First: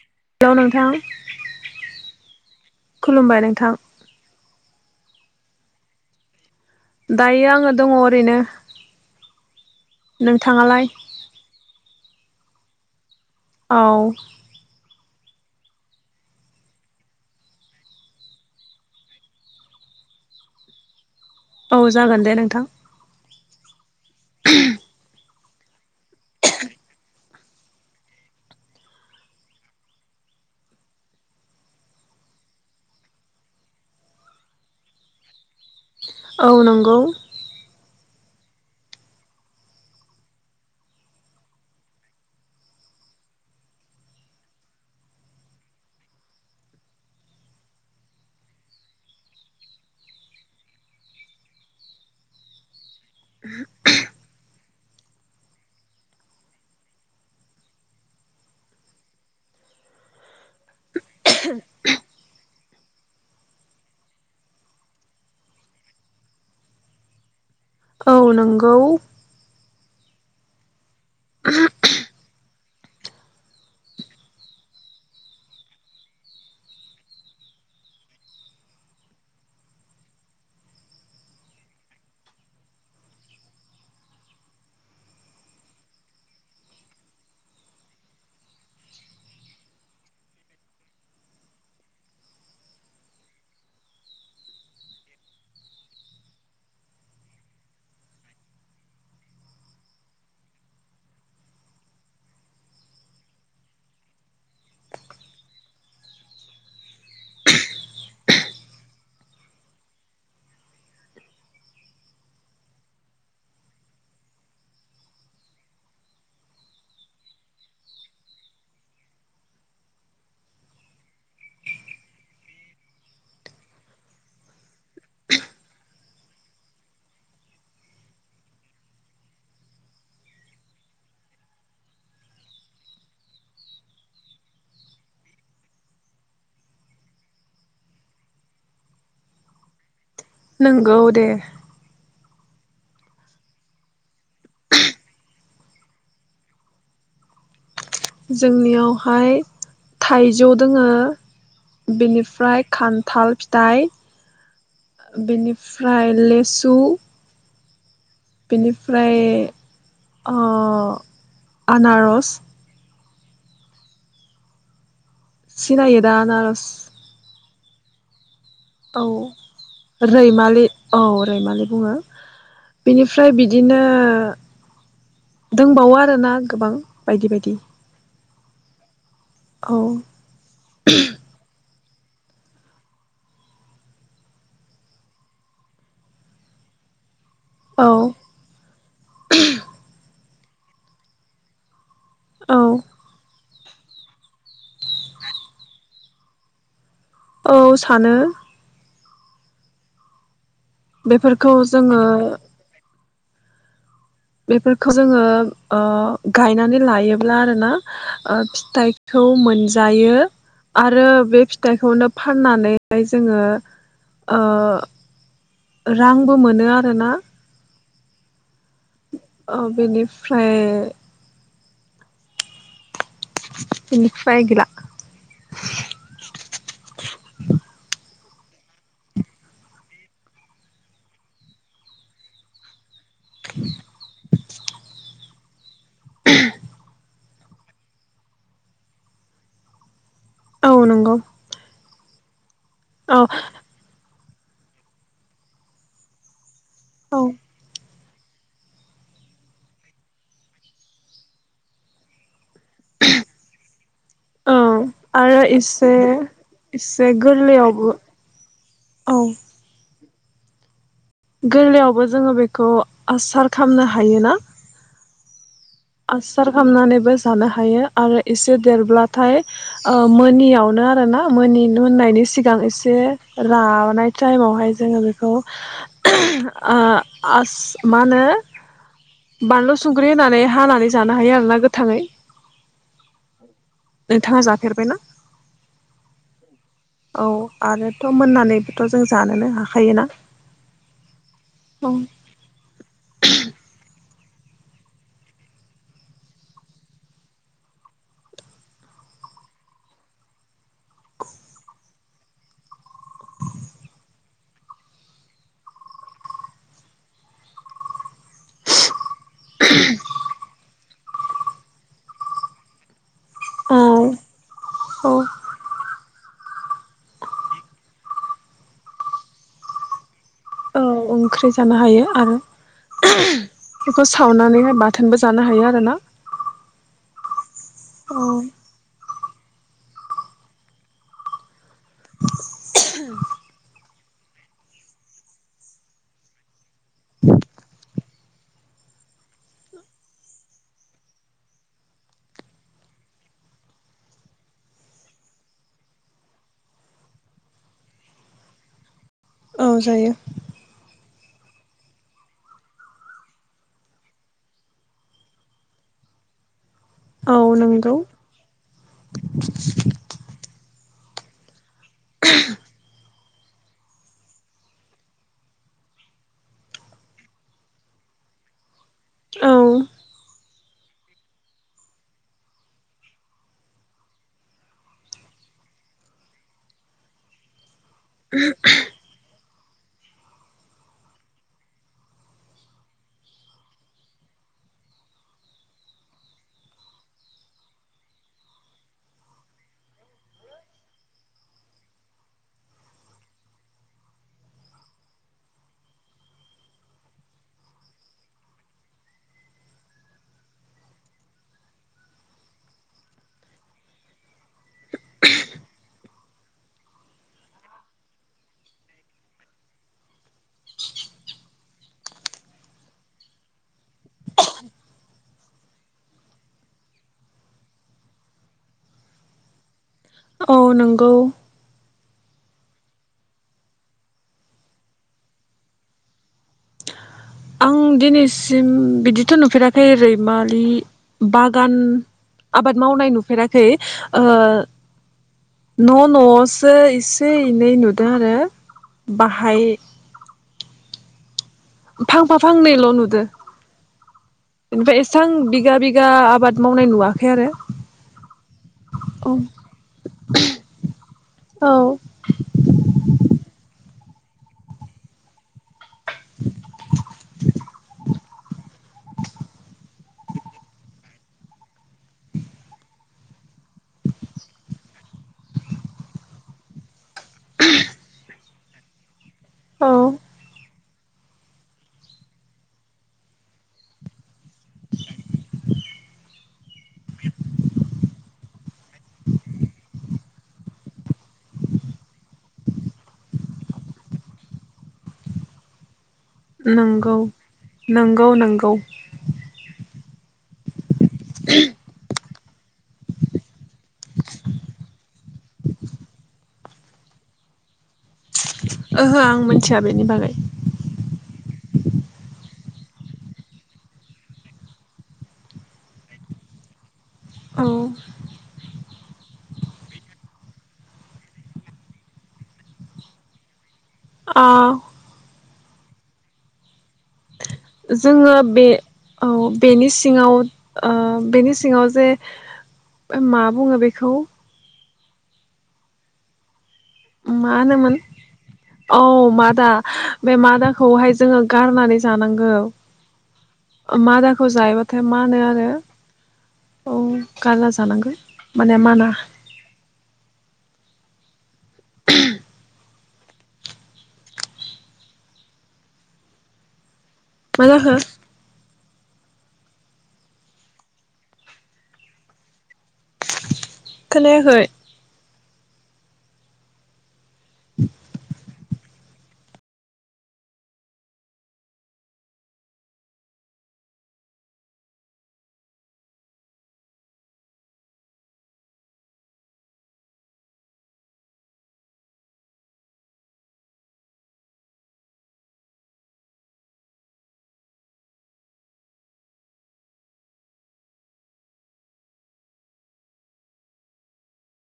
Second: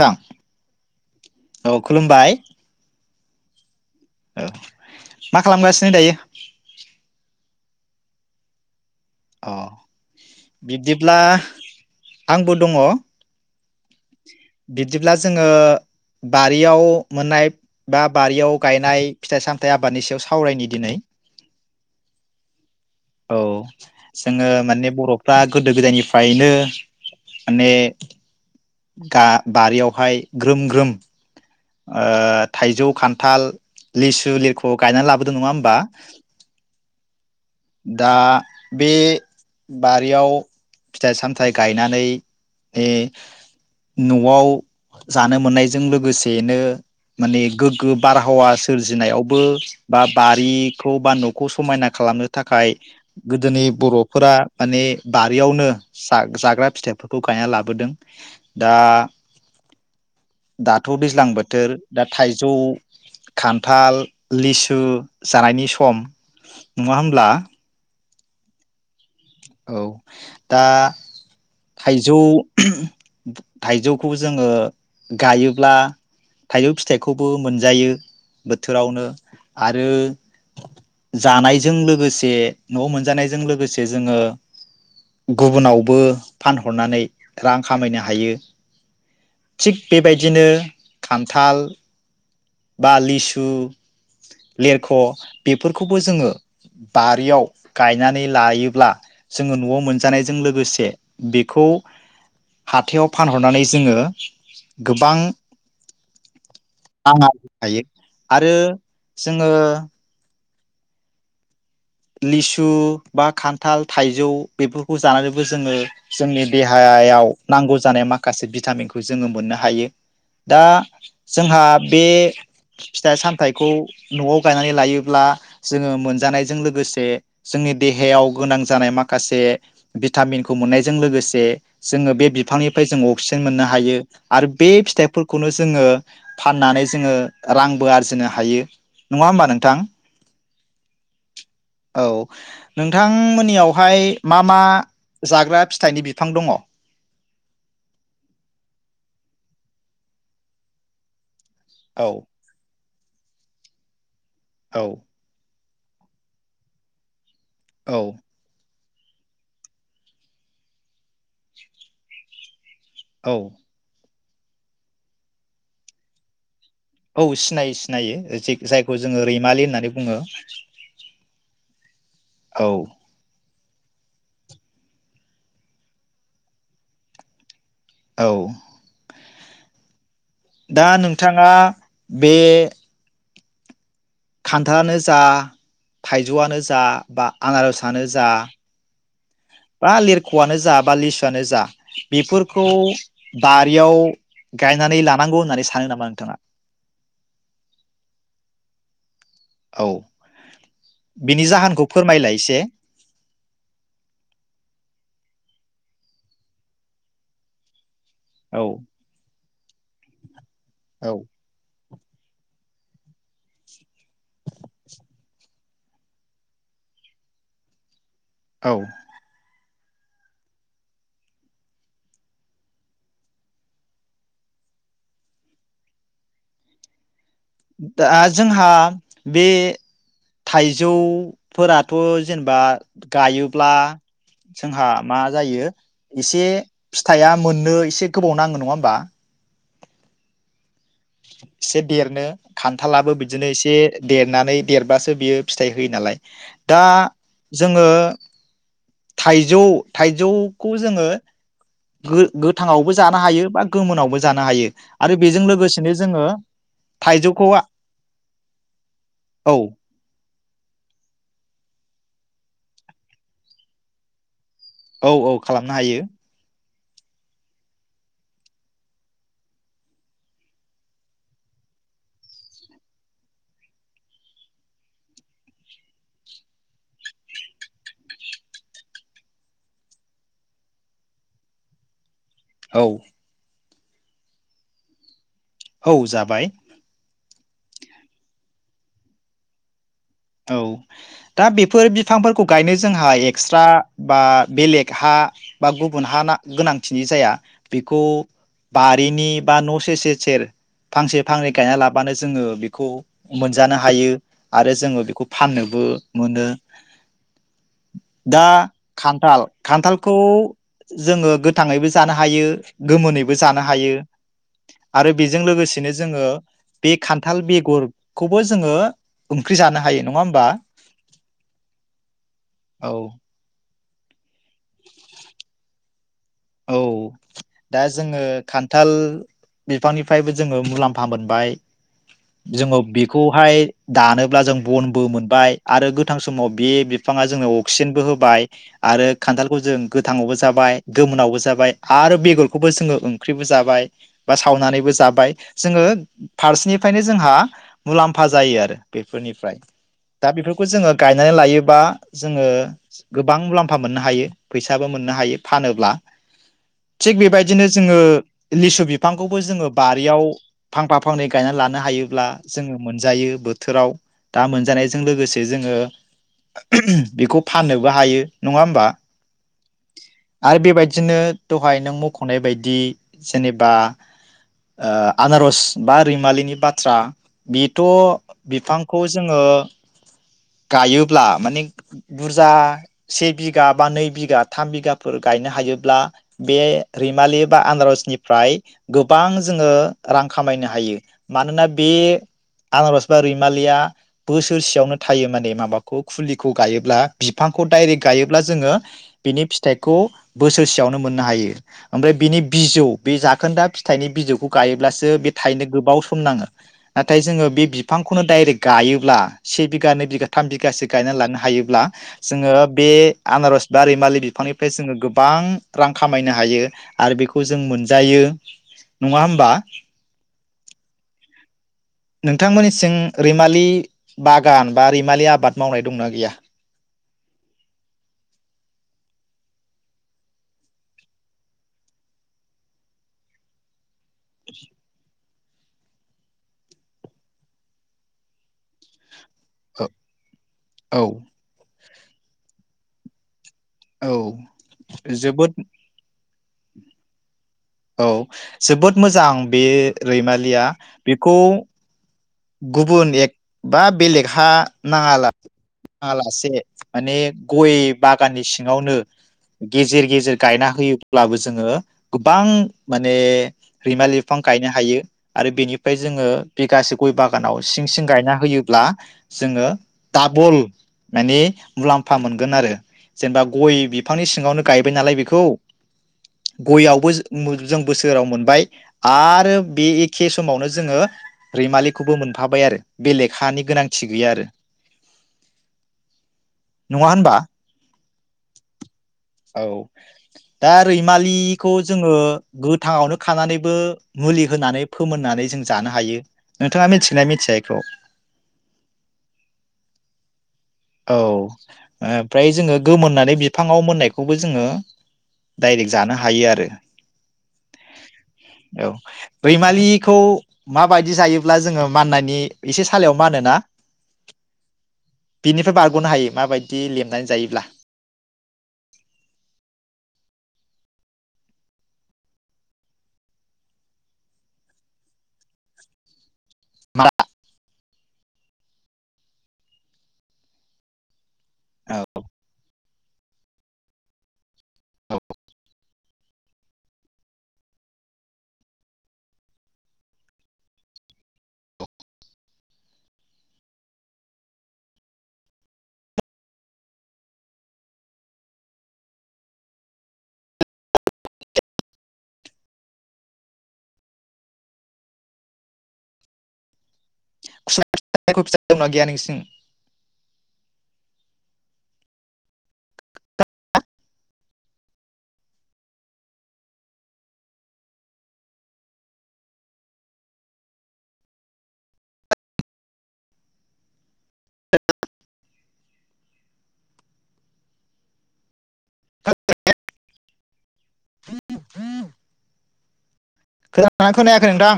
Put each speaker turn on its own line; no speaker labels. थां
हेलौ नोंथां
औ खुलुमबाय
खुलुमबाय नोंथां
औ मा खालामगासिनो दायो?
दायो आङो दङ' ओरैनो
अ
नोंथाङालाय
बिब्दिब्ला आंबो दङ'
औ
बिदिब्ला जोङो बारियाव मोननाय बा बारियाव गायनाय फिथाइ सामथाइ आबादनि सायाव सावरायनि दिनै
औ जागोन दे नोंथां
औ जोङो माने बर'फ्रा गोदो गोदायनिफ फायनो माने गा बारियावहाय ग्रोम ग्रोम ओ थाइजौ खान्थाल लिसु लिरखौ गायनानै लाबोदों नङा होमबा?
औ नंगौ
दा बे बारियाव फिथाइ सामथायाइ गायनानै नै न'आव जानो मोननायजों लोगोसे बेनो माने गोग्गो बारहावा सोरजिनायावबो बा बारिखौ बा न'खौ समायना खालामनो थाखाय गोदोनि बर'फोरा माने बारियावनो जा जाग्रा फिथाइफोरखौ गायना लाबोदों दा दा थ' दैज्लां बोथोर दा थाइजौ, खान्थाल, लिसु जानायनि सम नङा होमब्ला?
औ नोंगौ।
औ दा थाइजौ थाइजौखौ जोङो गायोब्ला थाइजौ फिथाइखौबो मोनजायो बोथोरावनो आरो जानायजों लोगोसे न'आव मोनजानायजों लोगोसे जोङो गुबुनावबो फानहरनानै रां खामायनो हायो थिग बेबायदिनो खान्थाल बा लिसु लेरख' बेफोरखौबो जोङो बारियाव गायनानै लायोब्ला जोङो न'आव मोनजानायजों लोगोसे बेखौ हाथायाव फानहरनानै जोङो गोबां [unintelligible] थायो आरो जोङो लिसु बा खान्थाल थाइजौ बेफोरखौ जानानैबो जोङो जोंनि देहायायाव नांगौ जानाय माखासे भिटामिनखौ जोङो मोननो हायो दा जोंहा बे फिथाइ सामथाइखौ न'आव गायनानै लायोब्ला जोङो मोनजानायजों लो गोसे जोंनि देहायाव गोनां जानाय माखासे भिटामिनखौ मोननायजों लोगोसे जोङो बे बिफांनिफ्राय जोङ अक्सिजेन मोननो हायो आरो बे फिथाइफोरखौनो जोङो फाननानै जोङो रांबो आरजिनो हायो नङा होमबा नोंथां?
नंगौ दे।
औ नोंथांमोननियावहाय मा मा जाग्रा फिथाइनि बिफां दङ?
जोंनियावहाय थाइजौ दोङो
औ
बेनिफ्राय खान थाल फिथाइ बेनि फ्राय लेसु
औ।
बेनिफ्राय ओ आनार'स
औ।
सिनायो दा आनारस
औ सिनायो सिनायो जि
औ रैमालि औ रैमालि बुङो
औ
बिनिफ्राय बिद दिनो दंबावो आरोना गोबां बायदि बायदि।
औ।
औ।
दा नोंथाङा बे खान्थालानो जा थाइजौआनो जा बा
औ
आंनारसानो जा बा लिरख'आनो जा बा लिसुआनो जा
औ
बेफोरखौ बारियाव गायनानै लानांगौ होननानै सानो नामा नोंथाङा
औ सानो
औ बिनि
बेफोरखौ
जाहोनखौ
जोङो
फोरमायलाय एसे
बेफोरखौ जोङो ओ गायनानै लायोब्ला आरो ना
औ
फिथाइखौ मोन जायो आरो
औ
बे फिथाइखौनो फाननानै [inaudible] जोङो ओ रांबो मोनो आरोना
औ
ओ बेनिफ्राय इनिफ्राय गैला [inaudible]
दा जोंहा बे थाइजौफोराथ' जेनेबा गायोब्ला जोंहा मा जायो इसे फिथाइया मोननो इसे गोबाव नांगो नङा होमबा
औ नंगौ
स [unintelligible] देरनो खान्थालाबो
औ
बिदिनो एसे देरनानै देरबासो बियो फिथाइ होयो नालाय दा
औ
जोङो थाइजौ थाइजौखौ जोङो गो गोथाङावबो जानो हायो बा गोमोनावबो जानो हायो आरो बेजों लोगोसेनो जोङो
एसे
थाइजौखौ
गोरलैयावबो औ
औ
गोरलैयावबो जोङो बेखौ आसार खामनो हायोना
औ औ खालामनो हायो
खामनानैबो जानो हायो आरो एसे देरब्लाथाय ओ मोनोनियावनो आरोना मोनि मोननायनि सिगां एसे रानाय टाइमावहाय जोङो बेखौ [unintelligible] ओ आस मा होनो बानलु संख्रि होनानै हानानै जानो हायो आरोना गोथाङै
औ
नोंथाङा जाफेरबायना
औ जाबाय।
औ आरोथ' मोननानैबोथ' जों जानोनो हाखायोना?
औ दा
औ
बेफोर बिफांफोरखौ गायनो जोंहा एक्सट्रा बा बेलेग हा बा गुबुन हा ना गोनांथिनि जाया बेखौ बारिनि बा न' सेर सेर सेर फांसे फांनै गायना लाबानो जोङो बेखौ मोनजानो हायो आरो जोङो बे खौ फाननोबो मोनो दा खान्थाल खान्थालखौ जोङो गोथाङैबो जानो हायो गोमोनैबो जानो हायो
औ
आरो बेजों लोगोसेनो जोङो बे खान्थाल बेगरखौबो जोङो ओंख्रि जानो हायो। नङा होमबा?
औ ओंख्रि जानो हायो आरो
औ
[unintelligible] बेखौ सावनानैहाय बाथोनबो जानो हायो आरो ना।
औ। दा जोङो खान्थाल बिफांनिफ्रायबो जोङो मुलाम्फा मोनबाय जोङो बेखौहाय दानोब्ला जों बनबो मोनबाय आरो गोथां समाव बे बिफाङा जोंनो अक्सिजेनबो होबाय आरो खान्थालखौ जों गोथाङावबो जाबाय। गोमोनायावबो जाबाय आरो बेगरखौबो जोङो ओंख्रिबो जाबाय बा सावनानैबो जाबाय जोङो फारसेनिफ्रायनो जोंहा मुलाम्फा जायो आरो बे फोरनिफ्राय
औ जायो
दा बेफोरखौ जोङो गायनानै लायोबा जोङो गोबां मुलाम्फा मोननो हायो फैसाबो मोननो हायो फानो [unintelligible] थिग
औ
बेबायदिनो
नंगौ
जोंङो लिसु बिफांखौबो जोंङो बारियाव फां फा फांनै गायनानै लानो नो हायोब्ला जोंङो मोनजायो। बोथोराव दा मोनजानायजों लोगोसे जोंङो बेखौ फाननोबो हायो नङा होमबा?
औ।
आरो बेबायदिनो दहाय नों मख'नाय बायदि जेनेबा ओ आनारस बा रैमालिनि बाथ्रा बि थ' बिफांखौ जोंङो गायोब्ला माने बुरजा से बिगा बा नै बिगा थाम बिगाफोर गायनो हायोब्ला बे रैमालि बा आनारसनिफ्राय गोबां जोङो रां खामायनो हायो। मानोना बे आनारस बा रैमालिया बोसोरसेयावनो थायो माने माबाखौ खुलिखौ गायोब्ला बिफांखौ डाइरेक्ट गायोब्ला जोङो बिनि फिथाइखौ बोसोरसेयावनो मोननो हायो ओमफ्राय बिनि बिजौ बे जाखोन्दा फिथाइनि बिजौखौ गायोब्लासो बे थायनो गोबाव सम नाङो नाथाय जोङो बे बिफांखौनो डाइरेक्ट गायोब्ला से बिगा नै बिगा थाम बिगासो गायना लानो हायोब्ला जोङो बे आनारस बा रै मालि बिफांनिफ्राय जोङो गोबां रां खामायनो हायो आरो बेखौ जों मोनजायो नङा होमबा?
औ नोंगौ।
नोंथांमोननिसिं रैमालि बागान बा रैमालि आबाद मावनाय दंना गैया?
आं दिनैसिम बिदिथ' नुफेराखै ओरै रैमालि बागान आबाद मावनाय नुफेराखै। ओ
[unintelligible]
न' न'आवसो एसे एनै नुदों आरो। बाहाय
औ औ।
फांफा फांनैल' नुदो। बेनिफ्राय एसां
जोबोद
बिगा बिगा आबाद मावनाय नुवाखै आरो।
औ जोबोद मोजां
औ
बे रैमालिया बेखौ
औ
गुबुन एक बा बेलेग हा नाङाला मालासे माने गय बाग गाननि सिङावनो गेजेर गेजेर गायना होयोब्लाबो जोंङो गोबां माने रैमा बिफां गायनो हायो आरो बेनिफ्राय जोंङो बिासे गय बागानाव सिं सिं गायना होयोब्ला जोंङो
औ
दाबल माने मुलाम्फा मोनगोन आरो जेनेबा गय बिफांनि सिंङावनो गायबाय नालाय बेखौ गययावबो जों बोसोराव मोनबाय आरो बे एखे समावनो जोंङो रैमालि खौबो मोनफाबाय आरो बेलेखानि गोनांथि गैया आरो नङा
नंगौ
होनबा
नंगौ नंगौ
औ दा रैमालिखौ जोंङो गोथाङावनो खानानैबो मुलि होनानै फोमोननानै जों जानो हायो नोंथाङा मिथिगोना मिथिया इखौ
ओहो आं मिथिया बेनि बागै
औ ओमफ्राय जोंङो गोमोननानै बिफाङाव मोननायखौबो जोंङो डाइरेक्ट जानो हायो आरो
औ
औ रैमालिखौ माबायदि जायोब्ला जोंङो माननायनि एसे सालायाव मानोना
औ
बिनिफ्राय बारग'नो हायो माबायदि लेबनानै जायो
जोंङो बे औ बेनि सिङाव ओ बेनि सिङाव जे मा बुंङो बेखौ मा होनोमोन औ मादा बे मादाखौहाय जोंङो गारनानै
औ
जानांगौ मादाखौ जायोबाथाय
औ
मानो आरो औ गारना जानांगौ माने माना मा जाखो खोनायाखै
[unintelligible] [unintelligible] खोनादोंना खोनायाखै नोंथां